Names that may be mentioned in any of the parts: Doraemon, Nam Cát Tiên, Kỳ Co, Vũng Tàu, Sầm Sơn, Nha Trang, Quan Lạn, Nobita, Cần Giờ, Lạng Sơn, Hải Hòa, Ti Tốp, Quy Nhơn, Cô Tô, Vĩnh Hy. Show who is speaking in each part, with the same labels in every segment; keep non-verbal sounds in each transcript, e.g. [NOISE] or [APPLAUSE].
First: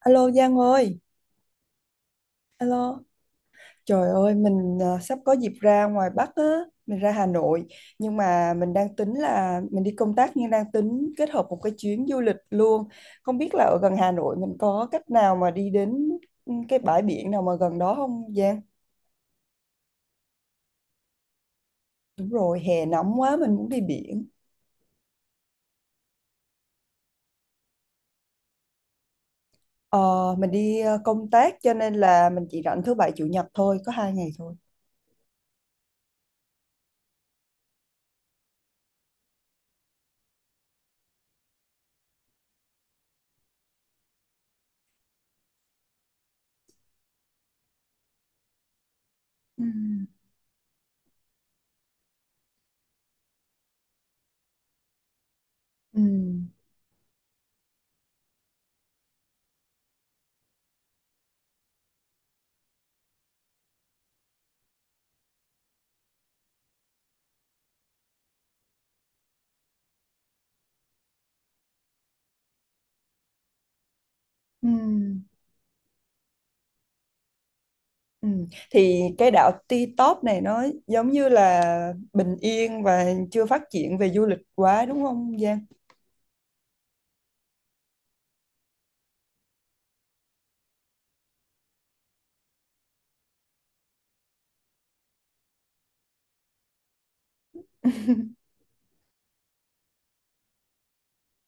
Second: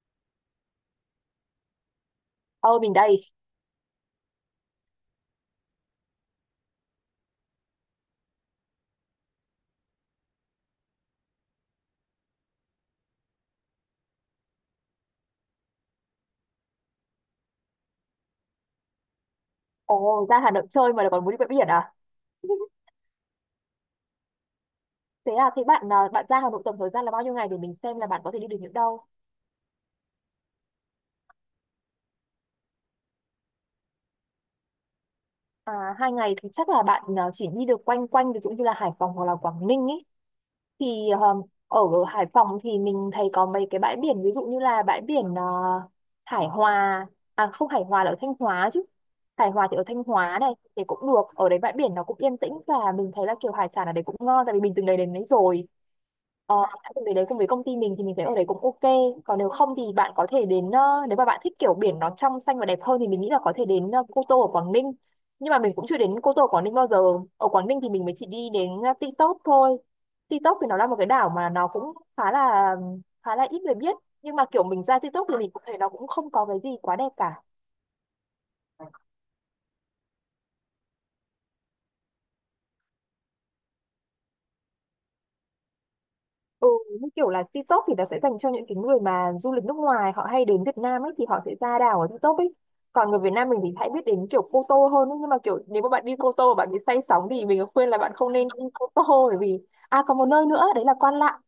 Speaker 1: Alo Giang ơi,
Speaker 2: Ờ, mình
Speaker 1: alo.
Speaker 2: đây.
Speaker 1: Trời ơi, mình sắp có dịp ra ngoài Bắc á, mình ra Hà Nội, nhưng mà mình đang tính là mình đi công tác nhưng đang tính kết hợp một cái chuyến du lịch luôn. Không biết là ở gần Hà Nội mình có cách nào mà đi đến cái bãi biển nào mà gần đó không Giang?
Speaker 2: Ồ, ra Hà Nội chơi mà lại còn muốn đi bãi biển à?
Speaker 1: Đúng rồi,
Speaker 2: [LAUGHS]
Speaker 1: hè nóng quá mình muốn đi biển.
Speaker 2: Thế à, thế bạn à, bạn ra Hà Nội tổng thời gian là bao nhiêu ngày để mình xem là bạn có thể đi được những đâu?
Speaker 1: Ờ, mình đi công tác cho nên là mình chỉ rảnh thứ bảy chủ nhật thôi, có 2 ngày thôi.
Speaker 2: À, hai ngày thì chắc là bạn à, chỉ đi được quanh quanh, ví dụ như là Hải Phòng hoặc là Quảng Ninh ý. Thì ở Hải Phòng thì mình thấy có mấy cái bãi biển, ví dụ như là bãi biển Hải Hòa. À không, Hải Hòa là ở Thanh Hóa chứ. Hải
Speaker 1: Ừ.
Speaker 2: Hòa thì ở Thanh Hóa, này thì cũng được, ở đấy bãi biển nó cũng yên tĩnh và mình thấy là kiểu hải sản ở đấy cũng ngon, tại vì mình từng đấy đến đấy rồi.
Speaker 1: Ừ.
Speaker 2: ờ, đã từng đấy đấy cùng với công ty mình, thì mình thấy ở đấy cũng ok. Còn nếu không thì bạn có thể đến, nếu mà bạn thích kiểu biển nó trong xanh và đẹp hơn thì mình nghĩ là có thể đến Cô Tô ở Quảng Ninh. Nhưng mà mình cũng chưa đến Cô Tô ở Quảng Ninh bao giờ. Ở Quảng Ninh thì mình mới chỉ đi đến Ti Tốp thôi. TikTok thì nó là một cái đảo mà nó cũng khá là ít người biết, nhưng mà kiểu
Speaker 1: Ừ.
Speaker 2: mình ra TikTok thì mình cũng thấy nó cũng không có cái gì quá đẹp cả.
Speaker 1: Ừ. Thì cái đảo Ti Tốp này nó giống như là bình yên và chưa phát triển về du lịch quá đúng không Giang?
Speaker 2: Ừ, như kiểu là TikTok thì nó sẽ dành cho những cái người mà du lịch nước ngoài, họ hay đến Việt Nam ấy, thì họ sẽ ra đảo ở TikTok ấy. Còn người Việt Nam mình thì hãy biết đến kiểu Cô Tô hơn ấy. Nhưng mà kiểu nếu mà bạn đi Cô Tô mà bạn bị say sóng thì mình khuyên là bạn không nên đi Cô Tô, bởi vì... À, còn một nơi nữa đấy là Quan Lạn.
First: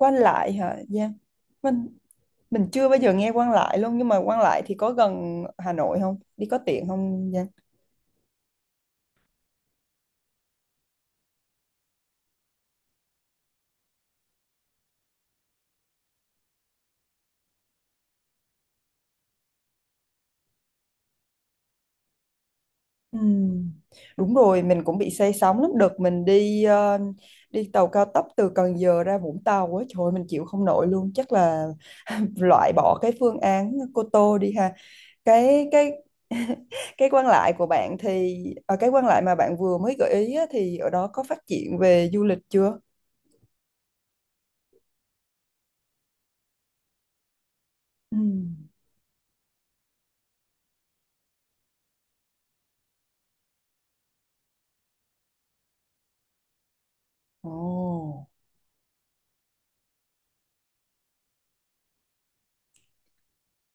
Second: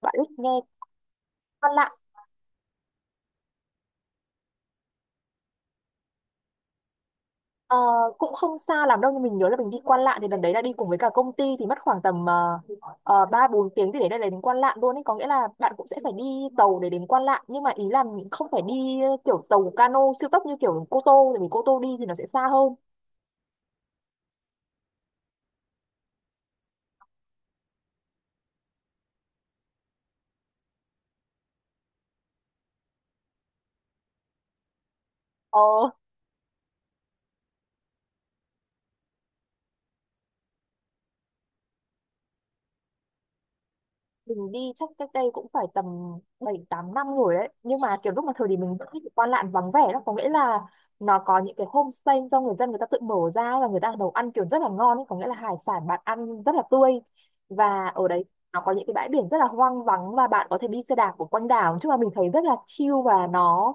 Speaker 2: Bạn biết nghe
Speaker 1: Lại hả Giang?
Speaker 2: Quan Lạn?
Speaker 1: Mình mình chưa bao giờ nghe Quan Lại luôn nhưng mà Quan Lại thì có gần Hà Nội không? Đi có tiện không Giang?
Speaker 2: Ờ, cũng không xa lắm đâu, nhưng mình nhớ là mình đi Quan Lạn thì lần đấy là đi cùng với cả công ty, thì mất khoảng tầm 3 4 tiếng thì để đây là đến Quan Lạn luôn ấy, có nghĩa là bạn cũng sẽ phải đi tàu để đến Quan Lạn. Nhưng mà ý là mình không phải đi kiểu tàu cano siêu tốc như kiểu Cô Tô, tại vì Cô Tô đi thì nó sẽ xa hơn.
Speaker 1: Ừ. Đúng rồi, mình cũng bị say sóng lắm. Đợt mình đi tàu cao tốc từ Cần Giờ ra Vũng Tàu á, trời ơi, mình chịu không nổi luôn. Chắc là [LAUGHS] loại bỏ cái phương án Cô Tô đi ha
Speaker 2: Ờ,
Speaker 1: cái [LAUGHS] cái quan lại của bạn thì ở cái quan lại mà bạn vừa mới gợi ý á, thì ở đó có phát triển về du lịch chưa?
Speaker 2: mình đi chắc cách đây cũng phải tầm 7 8 năm rồi đấy, nhưng mà kiểu
Speaker 1: Ừ.
Speaker 2: lúc mà thời điểm mình vẫn thích Quan Lạn vắng vẻ đó, có nghĩa là nó có những cái homestay do người dân người ta tự mở ra và người ta nấu ăn kiểu rất là ngon ấy. Có nghĩa là hải sản bạn ăn rất là tươi, và ở đấy
Speaker 1: Ồ,
Speaker 2: nó có những cái bãi biển rất là hoang vắng, và bạn có thể đi xe đạp của quanh đảo chứ, mà mình thấy rất là chill và nó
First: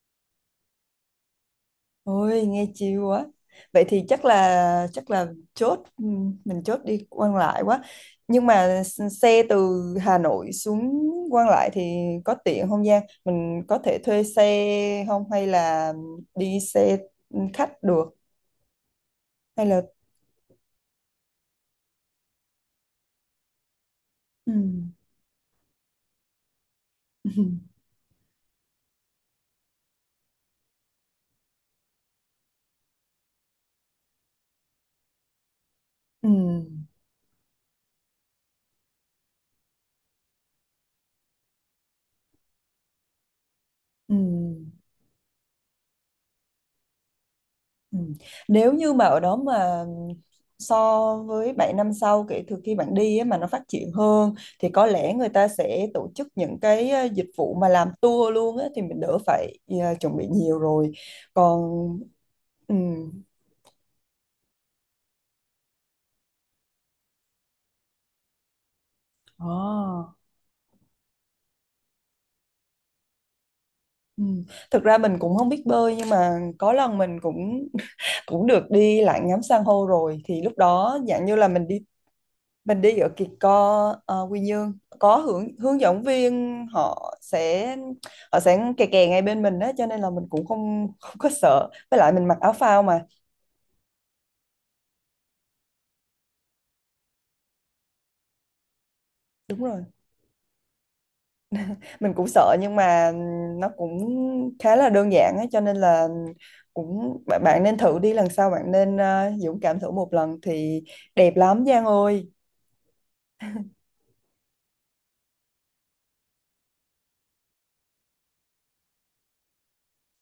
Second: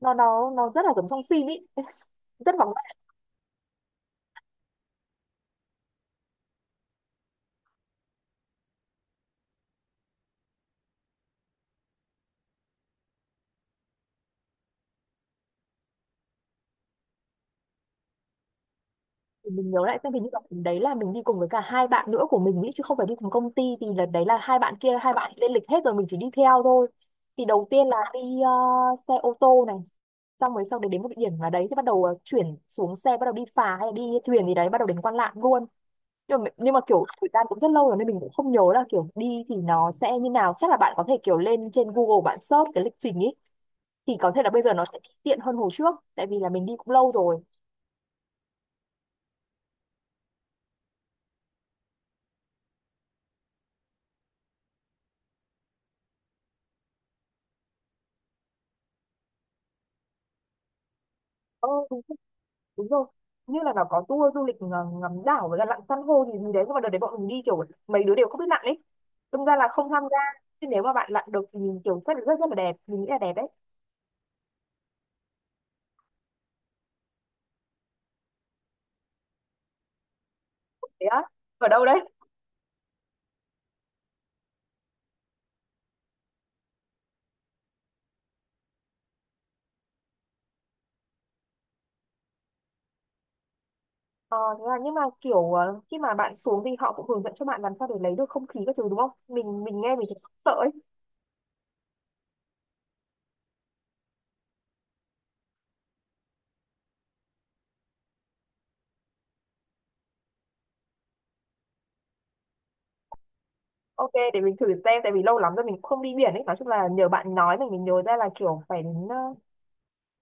Speaker 2: nó nó nó rất là giống trong phim ý,
Speaker 1: ôi
Speaker 2: rất là...
Speaker 1: nghe chill quá. Vậy thì chắc là chốt ừ, mình chốt đi quan lại quá. Nhưng mà xe từ Hà Nội xuống quan lại thì có tiện không Giang? Mình có thể thuê xe không hay là đi xe khách được
Speaker 2: Thì
Speaker 1: hay
Speaker 2: mình nhớ
Speaker 1: là
Speaker 2: lại xem, hình như là lần đấy là mình đi cùng với cả hai bạn nữa của mình ý, chứ không phải đi cùng công ty. Thì lần đấy là
Speaker 1: ừ.
Speaker 2: hai bạn kia, hai bạn lên lịch hết rồi mình chỉ đi theo thôi. Thì đầu
Speaker 1: [LAUGHS]
Speaker 2: tiên là đi ờ, xe ô tô này, xong rồi sau đấy đến một địa điểm là đấy thì bắt đầu chuyển xuống xe, bắt đầu đi phà hay là đi thuyền gì đấy, bắt đầu đến Quan Lạn luôn.
Speaker 1: Ừ.
Speaker 2: Nhưng mà kiểu thời gian cũng rất lâu rồi nên mình cũng không nhớ là kiểu đi thì nó sẽ như nào, chắc là bạn có thể kiểu lên trên Google bạn search cái lịch trình ý.
Speaker 1: Ừ.
Speaker 2: Thì có thể là bây giờ nó sẽ tiện hơn hồi trước, tại vì là mình đi cũng lâu rồi.
Speaker 1: Ừ. Nếu như mà ở đó mà so với 7 năm sau kể từ khi bạn đi á, mà nó phát triển hơn thì có lẽ người ta sẽ tổ chức những cái dịch vụ mà làm tour luôn á, thì mình đỡ phải chuẩn bị nhiều rồi.
Speaker 2: Ừ,
Speaker 1: Còn ừ.
Speaker 2: đúng rồi, như là nó có tour du lịch ngắm đảo với cả lặn san hô gì gì đấy, nhưng mà đợt đấy bọn mình đi kiểu mấy đứa đều không biết lặn ấy, đâm ra là không tham
Speaker 1: À,
Speaker 2: gia. Nhưng nếu mà bạn lặn được thì mình kiểu rất rất rất là đẹp, mình nghĩ là đẹp đấy.
Speaker 1: ừ. Thực ra mình cũng không biết bơi nhưng mà có lần mình cũng [LAUGHS] cũng được đi lại ngắm san hô rồi thì lúc đó
Speaker 2: Thế á?
Speaker 1: dạng như là mình
Speaker 2: Ở
Speaker 1: đi
Speaker 2: đâu đấy?
Speaker 1: mình đi ở Kỳ Co Quy Nhơn có hướng hướng dẫn viên họ sẽ kè kè ngay bên mình á cho nên là mình cũng không không có sợ với lại mình mặc áo phao mà
Speaker 2: Ờ thế là nhưng mà kiểu khi mà bạn xuống thì họ cũng hướng dẫn cho bạn làm sao để lấy được không khí các thứ đúng không?
Speaker 1: đúng
Speaker 2: Mình mình
Speaker 1: rồi
Speaker 2: nghe mình thấy sợ ấy.
Speaker 1: mình cũng sợ nhưng mà nó cũng khá là đơn giản á cho nên là cũng bạn bạn nên thử đi lần sau bạn nên dũng cảm thử một lần thì đẹp lắm Giang ơi
Speaker 2: Ok, để mình thử xem, tại vì lâu lắm rồi mình cũng không đi biển ấy. Nói chung là nhờ bạn nói mình nhớ ra là kiểu phải đến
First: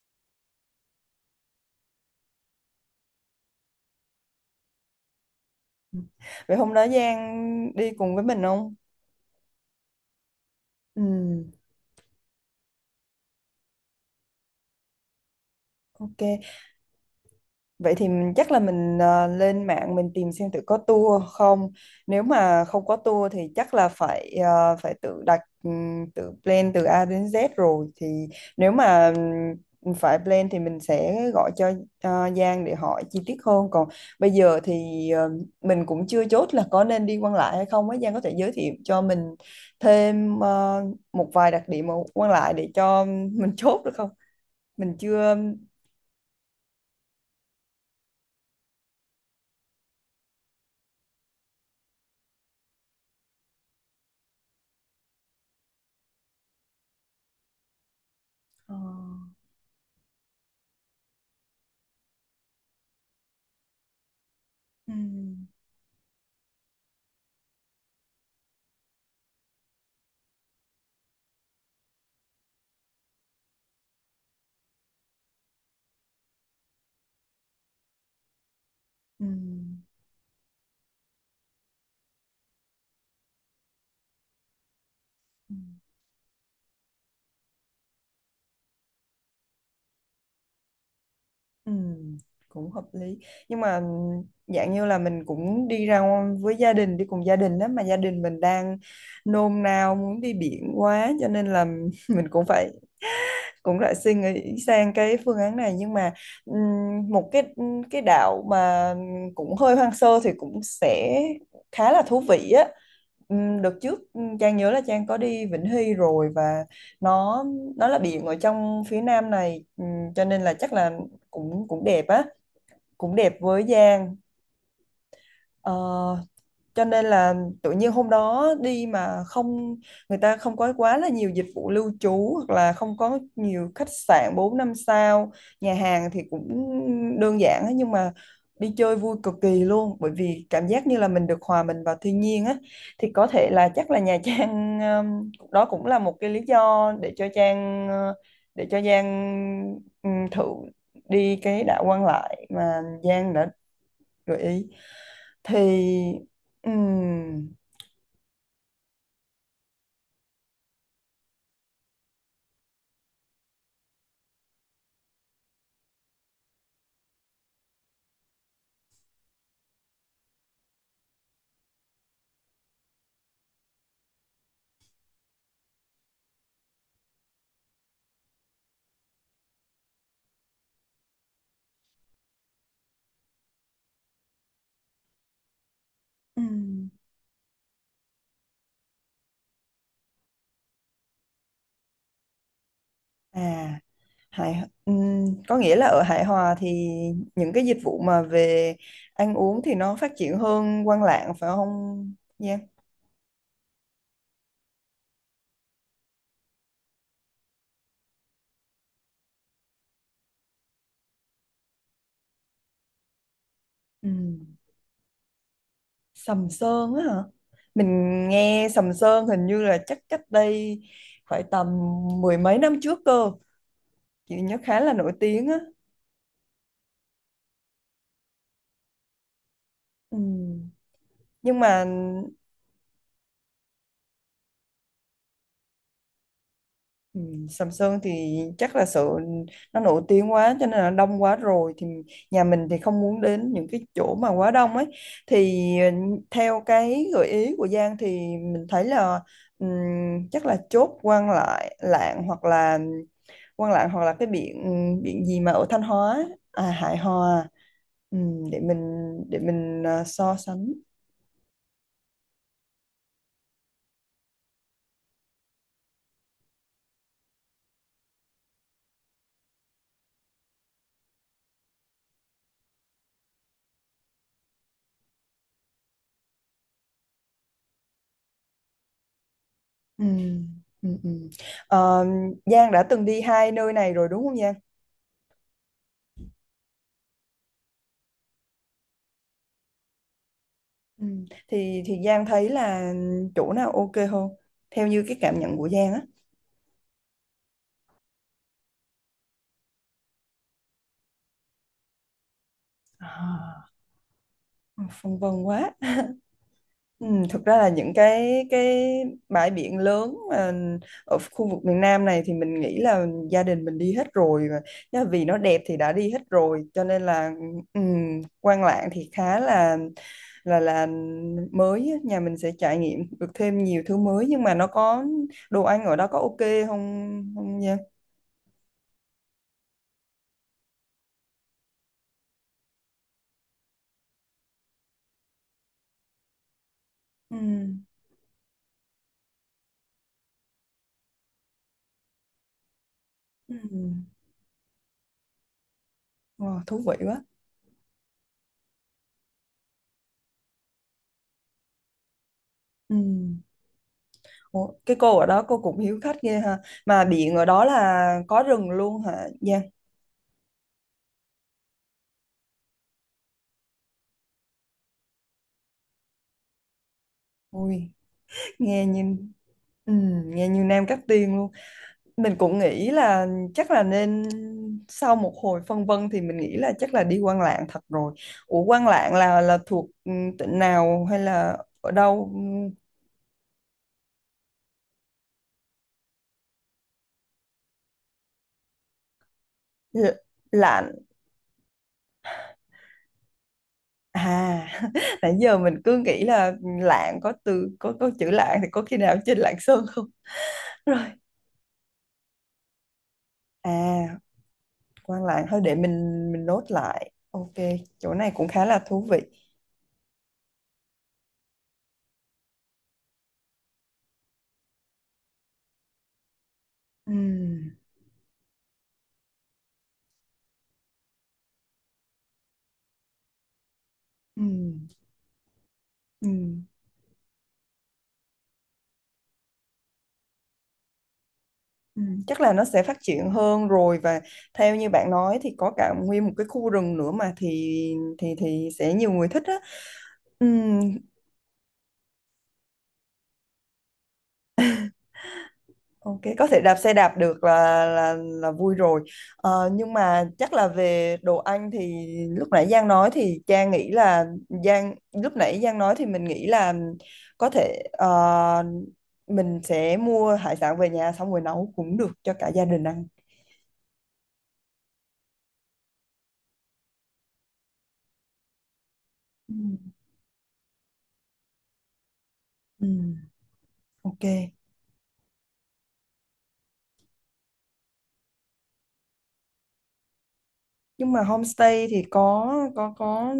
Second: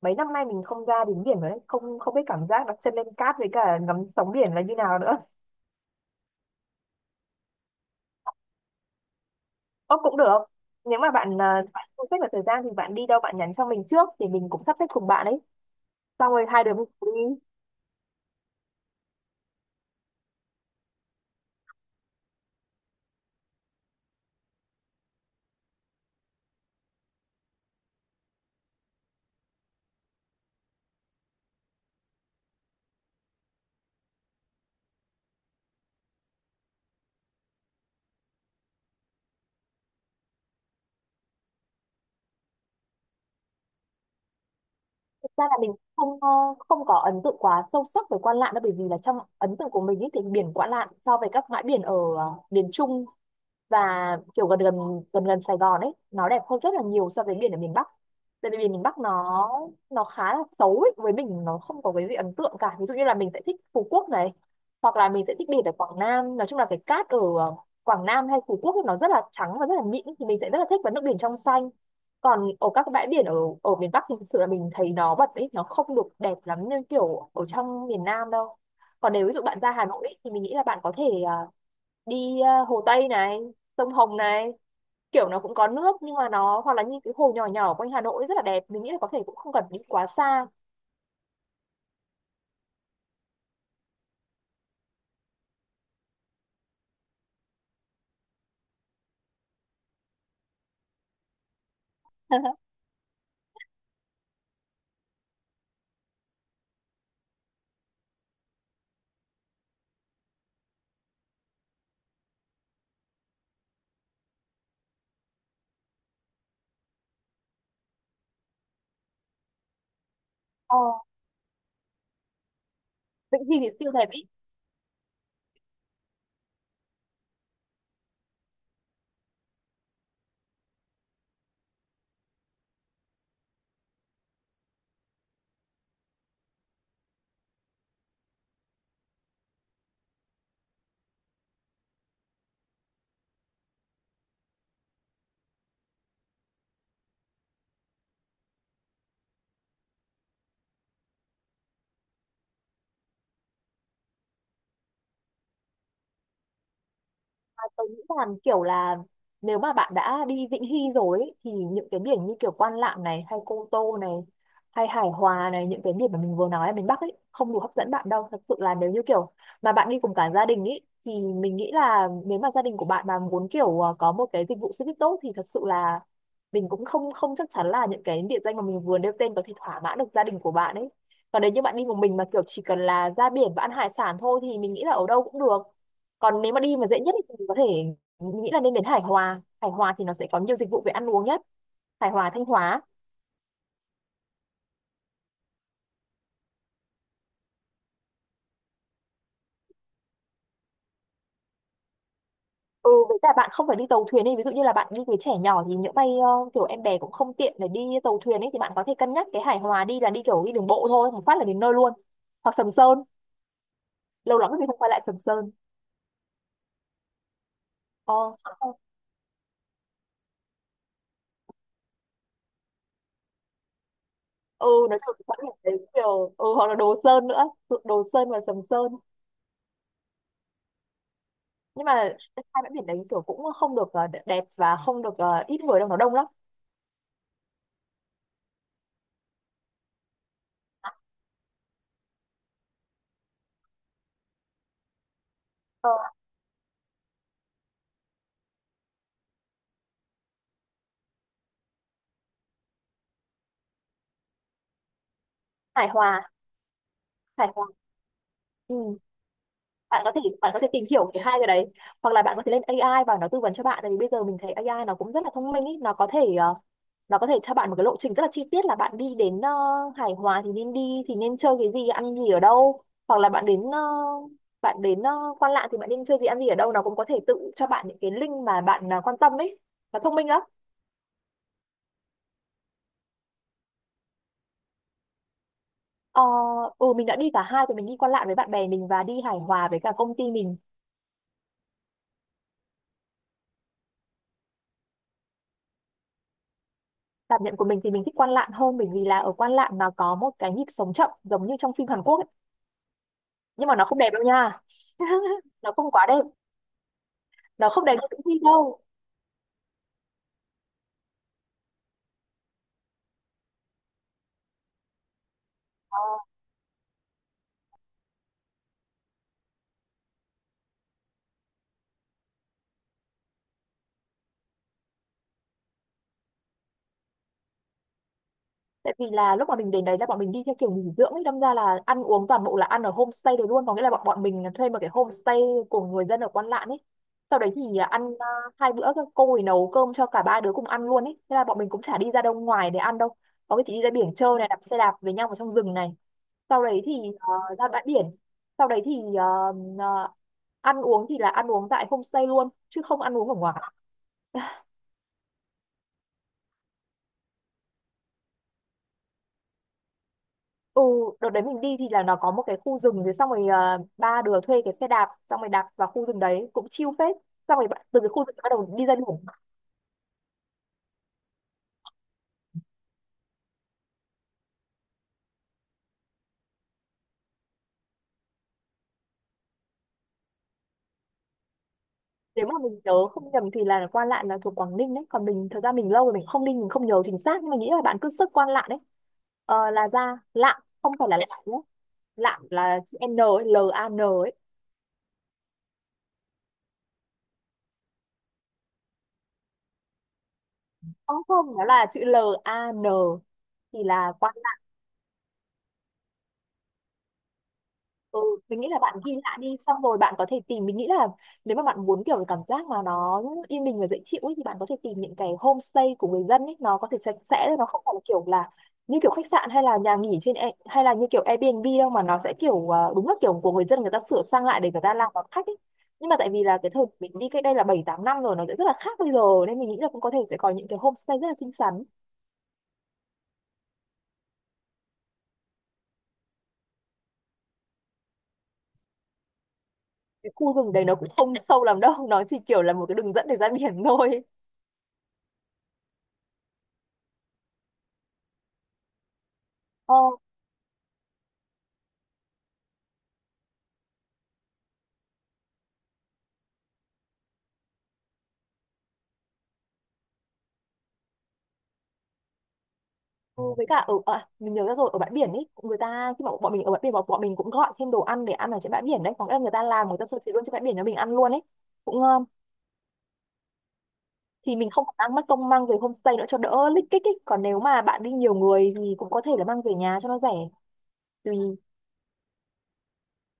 Speaker 2: mấy năm nay mình không ra đến biển rồi đấy. Không không biết cảm giác đặt chân lên cát với cả ngắm sóng biển là như nào nữa.
Speaker 1: vậy hôm đó Giang đi cùng với mình không
Speaker 2: Ơ, cũng được. Nếu
Speaker 1: ừ
Speaker 2: mà bạn à, bạn không xếp được thời gian thì bạn đi đâu bạn nhắn cho mình trước, thì mình cũng sắp xếp cùng bạn ấy.
Speaker 1: ok.
Speaker 2: Xong rồi hai đứa mình cùng đi.
Speaker 1: Vậy thì chắc là mình lên mạng mình tìm xem tự có tour không. Nếu mà không có tour thì chắc là phải tự đặt tự plan từ A đến Z rồi. Thì nếu mà phải plan thì mình sẽ gọi cho Giang để hỏi chi tiết hơn. Còn bây giờ thì mình cũng chưa chốt là có nên đi Quan Lại hay không ấy Giang có thể giới thiệu cho mình thêm một vài đặc điểm ở Quan Lại để cho mình chốt được không? Mình
Speaker 2: Thực
Speaker 1: chưa.
Speaker 2: ra là mình không ờ, không có ấn tượng quá sâu sắc về Quan Lạn đâu, bởi vì là trong ấn tượng của mình ấy thì biển Quan Lạn so với các bãi biển ở miền Trung và kiểu gần gần Sài Gòn ấy, nó đẹp hơn rất là nhiều so với biển ở miền Bắc, tại vì biển
Speaker 1: Ờ. Ờ.
Speaker 2: miền Bắc nó khá là xấu ấy. Với mình nó không có cái gì ấn tượng cả, ví dụ như là mình sẽ thích Phú Quốc này,
Speaker 1: Ừ.
Speaker 2: hoặc là mình sẽ thích biển ở Quảng Nam. Nói chung là cái cát ở Quảng Nam hay Phú Quốc ấy, nó rất là trắng và rất là mịn thì mình sẽ rất là thích, và nước biển trong xanh. Còn ở các bãi biển ở ở miền Bắc thì thực sự là mình thấy nó bật ấy, nó không được đẹp lắm như kiểu ở trong miền Nam đâu. Còn
Speaker 1: Ừ.
Speaker 2: nếu ví dụ bạn ra Hà Nội ấy, thì mình nghĩ là bạn có thể đi Hồ Tây này, sông Hồng này, kiểu nó cũng
Speaker 1: Ừ.
Speaker 2: có nước, nhưng mà nó hoặc là như cái hồ nhỏ nhỏ quanh Hà Nội rất là đẹp, mình nghĩ là có thể cũng không cần đi quá xa.
Speaker 1: Ừ. Cũng hợp lý nhưng mà dạng như là mình cũng đi ra với gia đình đi cùng gia đình đó mà gia đình mình đang nôn nao muốn đi biển quá cho nên là [LAUGHS] mình cũng
Speaker 2: [LAUGHS]
Speaker 1: phải cũng lại suy nghĩ sang cái phương án này nhưng mà một cái đảo mà cũng hơi hoang sơ thì cũng sẽ khá là thú vị á. Đợt trước Trang nhớ là Trang có đi Vĩnh Hy rồi và nó nó là biển ở trong phía nam này cho nên là chắc
Speaker 2: ờ
Speaker 1: là cũng cũng đẹp á cũng đẹp
Speaker 2: Vĩnh Hy
Speaker 1: với
Speaker 2: thì siêu đẹp
Speaker 1: Giang.
Speaker 2: ý.
Speaker 1: Ờ, cho nên là tự nhiên hôm đó đi mà không người ta không có quá là nhiều dịch vụ lưu trú hoặc là không có nhiều khách sạn 4 năm sao, nhà hàng thì cũng đơn giản á, nhưng mà đi chơi vui cực kỳ luôn bởi vì cảm giác như là mình được hòa mình vào thiên nhiên á. Thì có thể là chắc là Nha Trang, đó cũng là một cái lý do để cho Trang để cho Giang, thử đi cái đảo Quan Lại mà Giang đã gợi ý thì ừm,
Speaker 2: À, tôi nghĩ là kiểu là, nếu mà bạn đã đi Vĩnh Hy rồi ấy, thì những cái biển như kiểu Quan Lạn này, hay Cô Tô này, hay Hải Hòa này, những cái biển mà mình vừa nói ở miền Bắc ấy không đủ hấp dẫn bạn đâu thật sự. Là nếu như kiểu mà bạn đi cùng cả gia đình ấy thì mình nghĩ là nếu mà gia đình của bạn mà muốn kiểu à, có một cái dịch vụ xe buýt tốt, thì thật sự là mình cũng không không chắc chắn là những cái địa danh mà mình vừa nêu tên có thể thỏa mãn được gia đình của bạn ấy. Còn nếu như bạn đi một mình mà kiểu chỉ cần là ra biển và ăn hải sản thôi thì mình nghĩ là ở đâu cũng được. Còn nếu mà đi mà
Speaker 1: ừm,
Speaker 2: dễ nhất thì mình có thể, mình nghĩ là nên đến Hải Hòa. Hải Hòa thì nó sẽ có nhiều dịch vụ về ăn uống nhất. Hải Hòa, Thanh Hóa.
Speaker 1: à hài có nghĩa là ở Hải Hòa thì những cái dịch vụ mà về ăn uống thì nó phát triển hơn Quan Lạng phải không Giang?
Speaker 2: Ừ, với cả bạn không phải đi tàu thuyền ấy, ví dụ như là bạn đi với trẻ nhỏ thì những bay kiểu em bé cũng không tiện để đi tàu thuyền ấy, thì bạn có thể cân nhắc cái Hải Hòa, đi là đi kiểu đi đường bộ thôi, một phát là đến nơi luôn. Hoặc Sầm Sơn, lâu lắm
Speaker 1: Ừm,
Speaker 2: rồi mình không quay lại Sầm Sơn.
Speaker 1: Sầm Sơn á hả? Mình
Speaker 2: ờ Sao
Speaker 1: nghe
Speaker 2: không?
Speaker 1: Sầm Sơn hình như là chắc cách đây phải tầm mười mấy năm trước cơ, chị nhớ
Speaker 2: Ừ,
Speaker 1: khá là
Speaker 2: nói
Speaker 1: nổi
Speaker 2: chung là bãi
Speaker 1: tiếng
Speaker 2: biển
Speaker 1: á.
Speaker 2: đấy kiểu ừ, hoặc là Đồ Sơn nữa. Đồ Sơn và Sầm Sơn.
Speaker 1: Ừm, nhưng
Speaker 2: Nhưng
Speaker 1: mà
Speaker 2: mà hai bãi biển đấy kiểu cũng không được đẹp và không được ít người đâu, nó đông lắm.
Speaker 1: Ừ, Sầm Sơn thì chắc là sự nó nổi tiếng quá cho nên là đông quá rồi thì nhà mình thì không muốn đến những cái chỗ mà quá đông ấy. Thì
Speaker 2: Ờ,
Speaker 1: theo cái gợi ý của Giang thì mình thấy là ừm, chắc là chốt Quan lại Lạng hoặc là Quan Lạng hoặc là cái biển biển gì mà ở Thanh
Speaker 2: hài
Speaker 1: Hóa,
Speaker 2: hòa,
Speaker 1: à Hải
Speaker 2: hài
Speaker 1: Hòa.
Speaker 2: hòa.
Speaker 1: Ừm, để mình
Speaker 2: Ừ.
Speaker 1: để mình
Speaker 2: bạn có thể
Speaker 1: so
Speaker 2: bạn có
Speaker 1: sánh.
Speaker 2: thể tìm hiểu cái hai cái đấy, hoặc là bạn có thể lên AI và nó tư vấn cho bạn, tại vì bây giờ mình thấy AI nó cũng rất là thông minh ý. Nó có thể nó có thể cho bạn một cái lộ trình rất là chi tiết, là bạn đi đến hài hòa thì nên đi, thì nên chơi cái gì, ăn gì, ở đâu, hoặc là bạn đến bạn đến Quan Lạn thì bạn nên chơi gì, ăn gì, ở đâu. Nó cũng có thể tự cho bạn những cái link mà bạn quan tâm ấy. Nó thông minh lắm.
Speaker 1: Ừm, ừm, ừm. Ờ, Giang đã từng đi hai nơi này rồi đúng không?
Speaker 2: Ờ, ừ, mình đã đi cả hai rồi. Mình đi Quan Lạn với bạn bè mình và đi Hải Hòa với cả công ty mình.
Speaker 1: Ừ. Thì Giang thấy là chỗ nào ok hơn theo như cái cảm nhận của Giang á?
Speaker 2: Cảm nhận của mình thì mình thích Quan Lạn hơn, bởi vì là ở Quan Lạn nó có một cái nhịp sống chậm giống như trong phim Hàn Quốc ấy.
Speaker 1: À.
Speaker 2: Nhưng mà nó không đẹp đâu nha.
Speaker 1: Ừ, phân vân
Speaker 2: [LAUGHS]
Speaker 1: quá.
Speaker 2: Nó không quá đẹp,
Speaker 1: Ừ, thực ra là
Speaker 2: nó không đẹp
Speaker 1: những
Speaker 2: như trong phim
Speaker 1: cái
Speaker 2: đâu.
Speaker 1: cái bãi biển lớn mà ở khu vực miền Nam này thì mình nghĩ là gia đình mình đi hết rồi mà. Nhá, vì nó đẹp thì đã
Speaker 2: Ờ.
Speaker 1: đi hết rồi cho nên là ừ, Quan Lạn thì khá là mới á. Nhà mình sẽ trải nghiệm được thêm nhiều thứ mới nhưng mà nó có đồ ăn ở đó có ok không không nha?
Speaker 2: Tại vì là lúc mà mình đến đấy là bọn mình đi theo kiểu nghỉ dưỡng ấy, đâm ra là ăn uống toàn bộ là ăn ở homestay đấy luôn. Có nghĩa là bọn bọn mình thuê một cái homestay của người dân ở Quan Lạn ấy.
Speaker 1: Ừ.
Speaker 2: Sau đấy thì ăn hai bữa các cô ấy nấu cơm cho cả ba đứa cùng ăn luôn ấy, thế là bọn mình cũng chả đi ra đâu ngoài để ăn đâu.
Speaker 1: Ừ.
Speaker 2: Có cái chị đi ra biển chơi này, đạp xe đạp với nhau vào trong rừng này,
Speaker 1: Wow,
Speaker 2: sau
Speaker 1: thú
Speaker 2: đấy thì
Speaker 1: vị quá.
Speaker 2: ra bãi biển, sau đấy thì ờ, ờ, ăn uống thì là ăn uống tại homestay luôn chứ
Speaker 1: Ừ.
Speaker 2: không ăn uống ở ngoài.
Speaker 1: Ủa, cái cô ở đó cô cũng hiếu khách ghê ha. Mà điện ở đó là có rừng luôn hả Giang?
Speaker 2: Ừ, đợt đấy mình đi thì là nó có một cái khu rừng, rồi xong rồi ba đứa thuê cái xe đạp, xong rồi đạp vào khu rừng đấy cũng chill phết. Xong rồi
Speaker 1: Ui,
Speaker 2: từ cái khu rừng bắt đầu
Speaker 1: nghe
Speaker 2: đi ra đường.
Speaker 1: như ừ, nghe như Nam Cát Tiên luôn. Mình cũng nghĩ là chắc là nên sau một hồi phân vân thì mình nghĩ là chắc là đi Quan Lạng thật rồi. Ủa Quan Lạng là thuộc tỉnh nào hay là ở đâu?
Speaker 2: Nếu mà mình nhớ không nhầm thì là Quan Lạn là thuộc Quảng Ninh đấy. Còn mình, thật ra mình lâu rồi mình không đi, mình không nhớ chính xác, nhưng mà nghĩ là bạn cứ search Quan Lạn đấy, là
Speaker 1: Ừ,
Speaker 2: ra. Lạn
Speaker 1: Lạng.
Speaker 2: không phải là Lạn nhé, Lạn là chữ N ấy, L A N ấy.
Speaker 1: À [LAUGHS] nãy giờ mình cứ nghĩ là Lạng có từ có chữ Lạng thì có khi nào trên Lạng Sơn không? [LAUGHS]
Speaker 2: Không không, nó là chữ L A N thì là.
Speaker 1: À, quan lại thôi để mình nốt lại. Ok, chỗ
Speaker 2: Ừ,
Speaker 1: này cũng
Speaker 2: mình
Speaker 1: khá
Speaker 2: nghĩ là
Speaker 1: là
Speaker 2: bạn
Speaker 1: thú
Speaker 2: ghi
Speaker 1: vị.
Speaker 2: lại đi, xong rồi bạn có thể tìm. Mình nghĩ là nếu mà bạn muốn kiểu cái cảm giác mà nó yên bình và dễ chịu ấy, thì bạn có thể tìm những cái homestay của người dân ấy. Nó có thể sạch sẽ, nó
Speaker 1: Ừm,
Speaker 2: không phải là kiểu là như kiểu khách sạn hay là nhà nghỉ trên hay là như kiểu Airbnb đâu, mà nó sẽ kiểu đúng là kiểu của người dân, người ta sửa sang lại để người
Speaker 1: ừm,
Speaker 2: ta làm đón khách ấy. Nhưng mà tại vì là
Speaker 1: ừm,
Speaker 2: cái thời mình đi cách đây là 7 8 năm rồi, nó sẽ rất là khác bây giờ, nên mình nghĩ là cũng có thể sẽ có những cái homestay rất là xinh xắn.
Speaker 1: Chắc là nó sẽ phát triển hơn rồi và theo như bạn nói thì có cả nguyên một cái khu rừng nữa mà thì sẽ nhiều người thích á.
Speaker 2: Cái khu rừng
Speaker 1: Ừm,
Speaker 2: đấy nó cũng không sâu lắm đâu, nó chỉ kiểu là một cái đường dẫn để ra biển [LAUGHS]
Speaker 1: Ok, có thể đạp xe đạp được là vui rồi. Nhưng
Speaker 2: thôi.
Speaker 1: mà chắc là về đồ ăn thì lúc nãy Giang nói thì Trang nghĩ là Giang lúc nãy Giang nói thì mình nghĩ là có thể mình sẽ mua hải sản về nhà xong rồi nấu cũng được cho cả gia đình ăn.
Speaker 2: Ừ, với cả ở mình nhớ ra rồi, ở bãi biển ấy người ta, khi mà bọn mình ở bãi biển, bọn mình cũng gọi thêm đồ ăn để ăn ở trên bãi biển đấy. Có nghĩa là người
Speaker 1: Ừ.
Speaker 2: ta làm, người ta sơ chế luôn trên bãi biển cho mình ăn luôn ấy, cũng ngon.
Speaker 1: Ừ, ok.
Speaker 2: Thì mình không ăn mất công mang về homestay nữa cho đỡ lích kích ấy, còn nếu mà bạn đi nhiều người thì cũng có thể là mang về nhà cho nó rẻ.
Speaker 1: Nhưng mà
Speaker 2: Tùy.
Speaker 1: homestay thì có có có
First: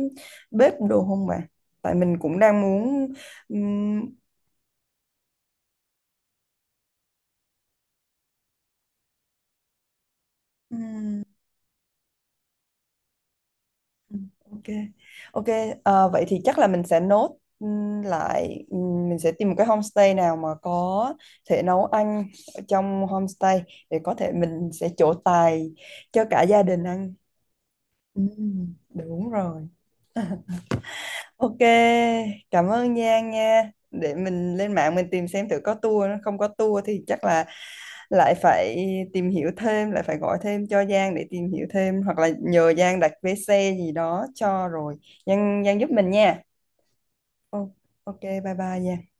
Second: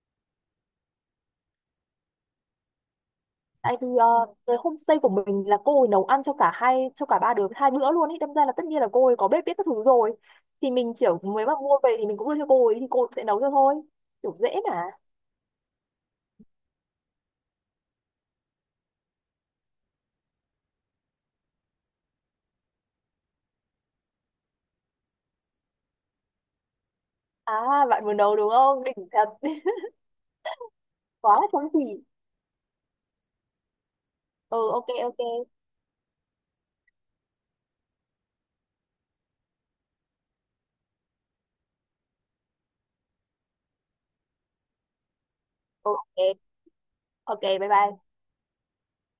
Speaker 1: bếp đồ không bà? Tại mình cũng đang muốn
Speaker 2: Tại vì
Speaker 1: ừm,
Speaker 2: cái homestay của mình là cô ấy nấu ăn cho cả hai, cho cả ba đứa hai bữa luôn ấy, đâm ra là tất nhiên là cô ấy có bếp biết các thứ rồi. Thì mình chỉ
Speaker 1: ừm,
Speaker 2: mới mà mua về thì mình cũng đưa cho cô ấy thì cô ấy sẽ nấu cho thôi,
Speaker 1: Ừ,
Speaker 2: kiểu dễ
Speaker 1: Ok,
Speaker 2: mà.
Speaker 1: ok. Vậy thì chắc là mình sẽ nốt lại, mình sẽ tìm một cái homestay nào mà có thể nấu ăn ở trong homestay để có thể mình sẽ trổ tài cho cả gia đình ăn.
Speaker 2: À bạn muốn nấu đúng
Speaker 1: Ừm,
Speaker 2: không, đỉnh
Speaker 1: đúng
Speaker 2: thật,
Speaker 1: rồi.
Speaker 2: quá
Speaker 1: Ok,
Speaker 2: không gì.
Speaker 1: cảm ơn Giang nha. Để mình
Speaker 2: Ừ,
Speaker 1: lên
Speaker 2: ok
Speaker 1: mạng mình
Speaker 2: ok,
Speaker 1: tìm
Speaker 2: ừ,
Speaker 1: xem thử có tour, nó không có tour thì chắc là lại phải tìm hiểu thêm, lại phải gọi thêm cho Giang để tìm hiểu thêm hoặc là nhờ Giang đặt vé xe gì đó cho rồi. Giang Giang giúp
Speaker 2: ok
Speaker 1: mình nha.
Speaker 2: ok, bye
Speaker 1: Ô-
Speaker 2: bye.
Speaker 1: Ok, bye bye Giang.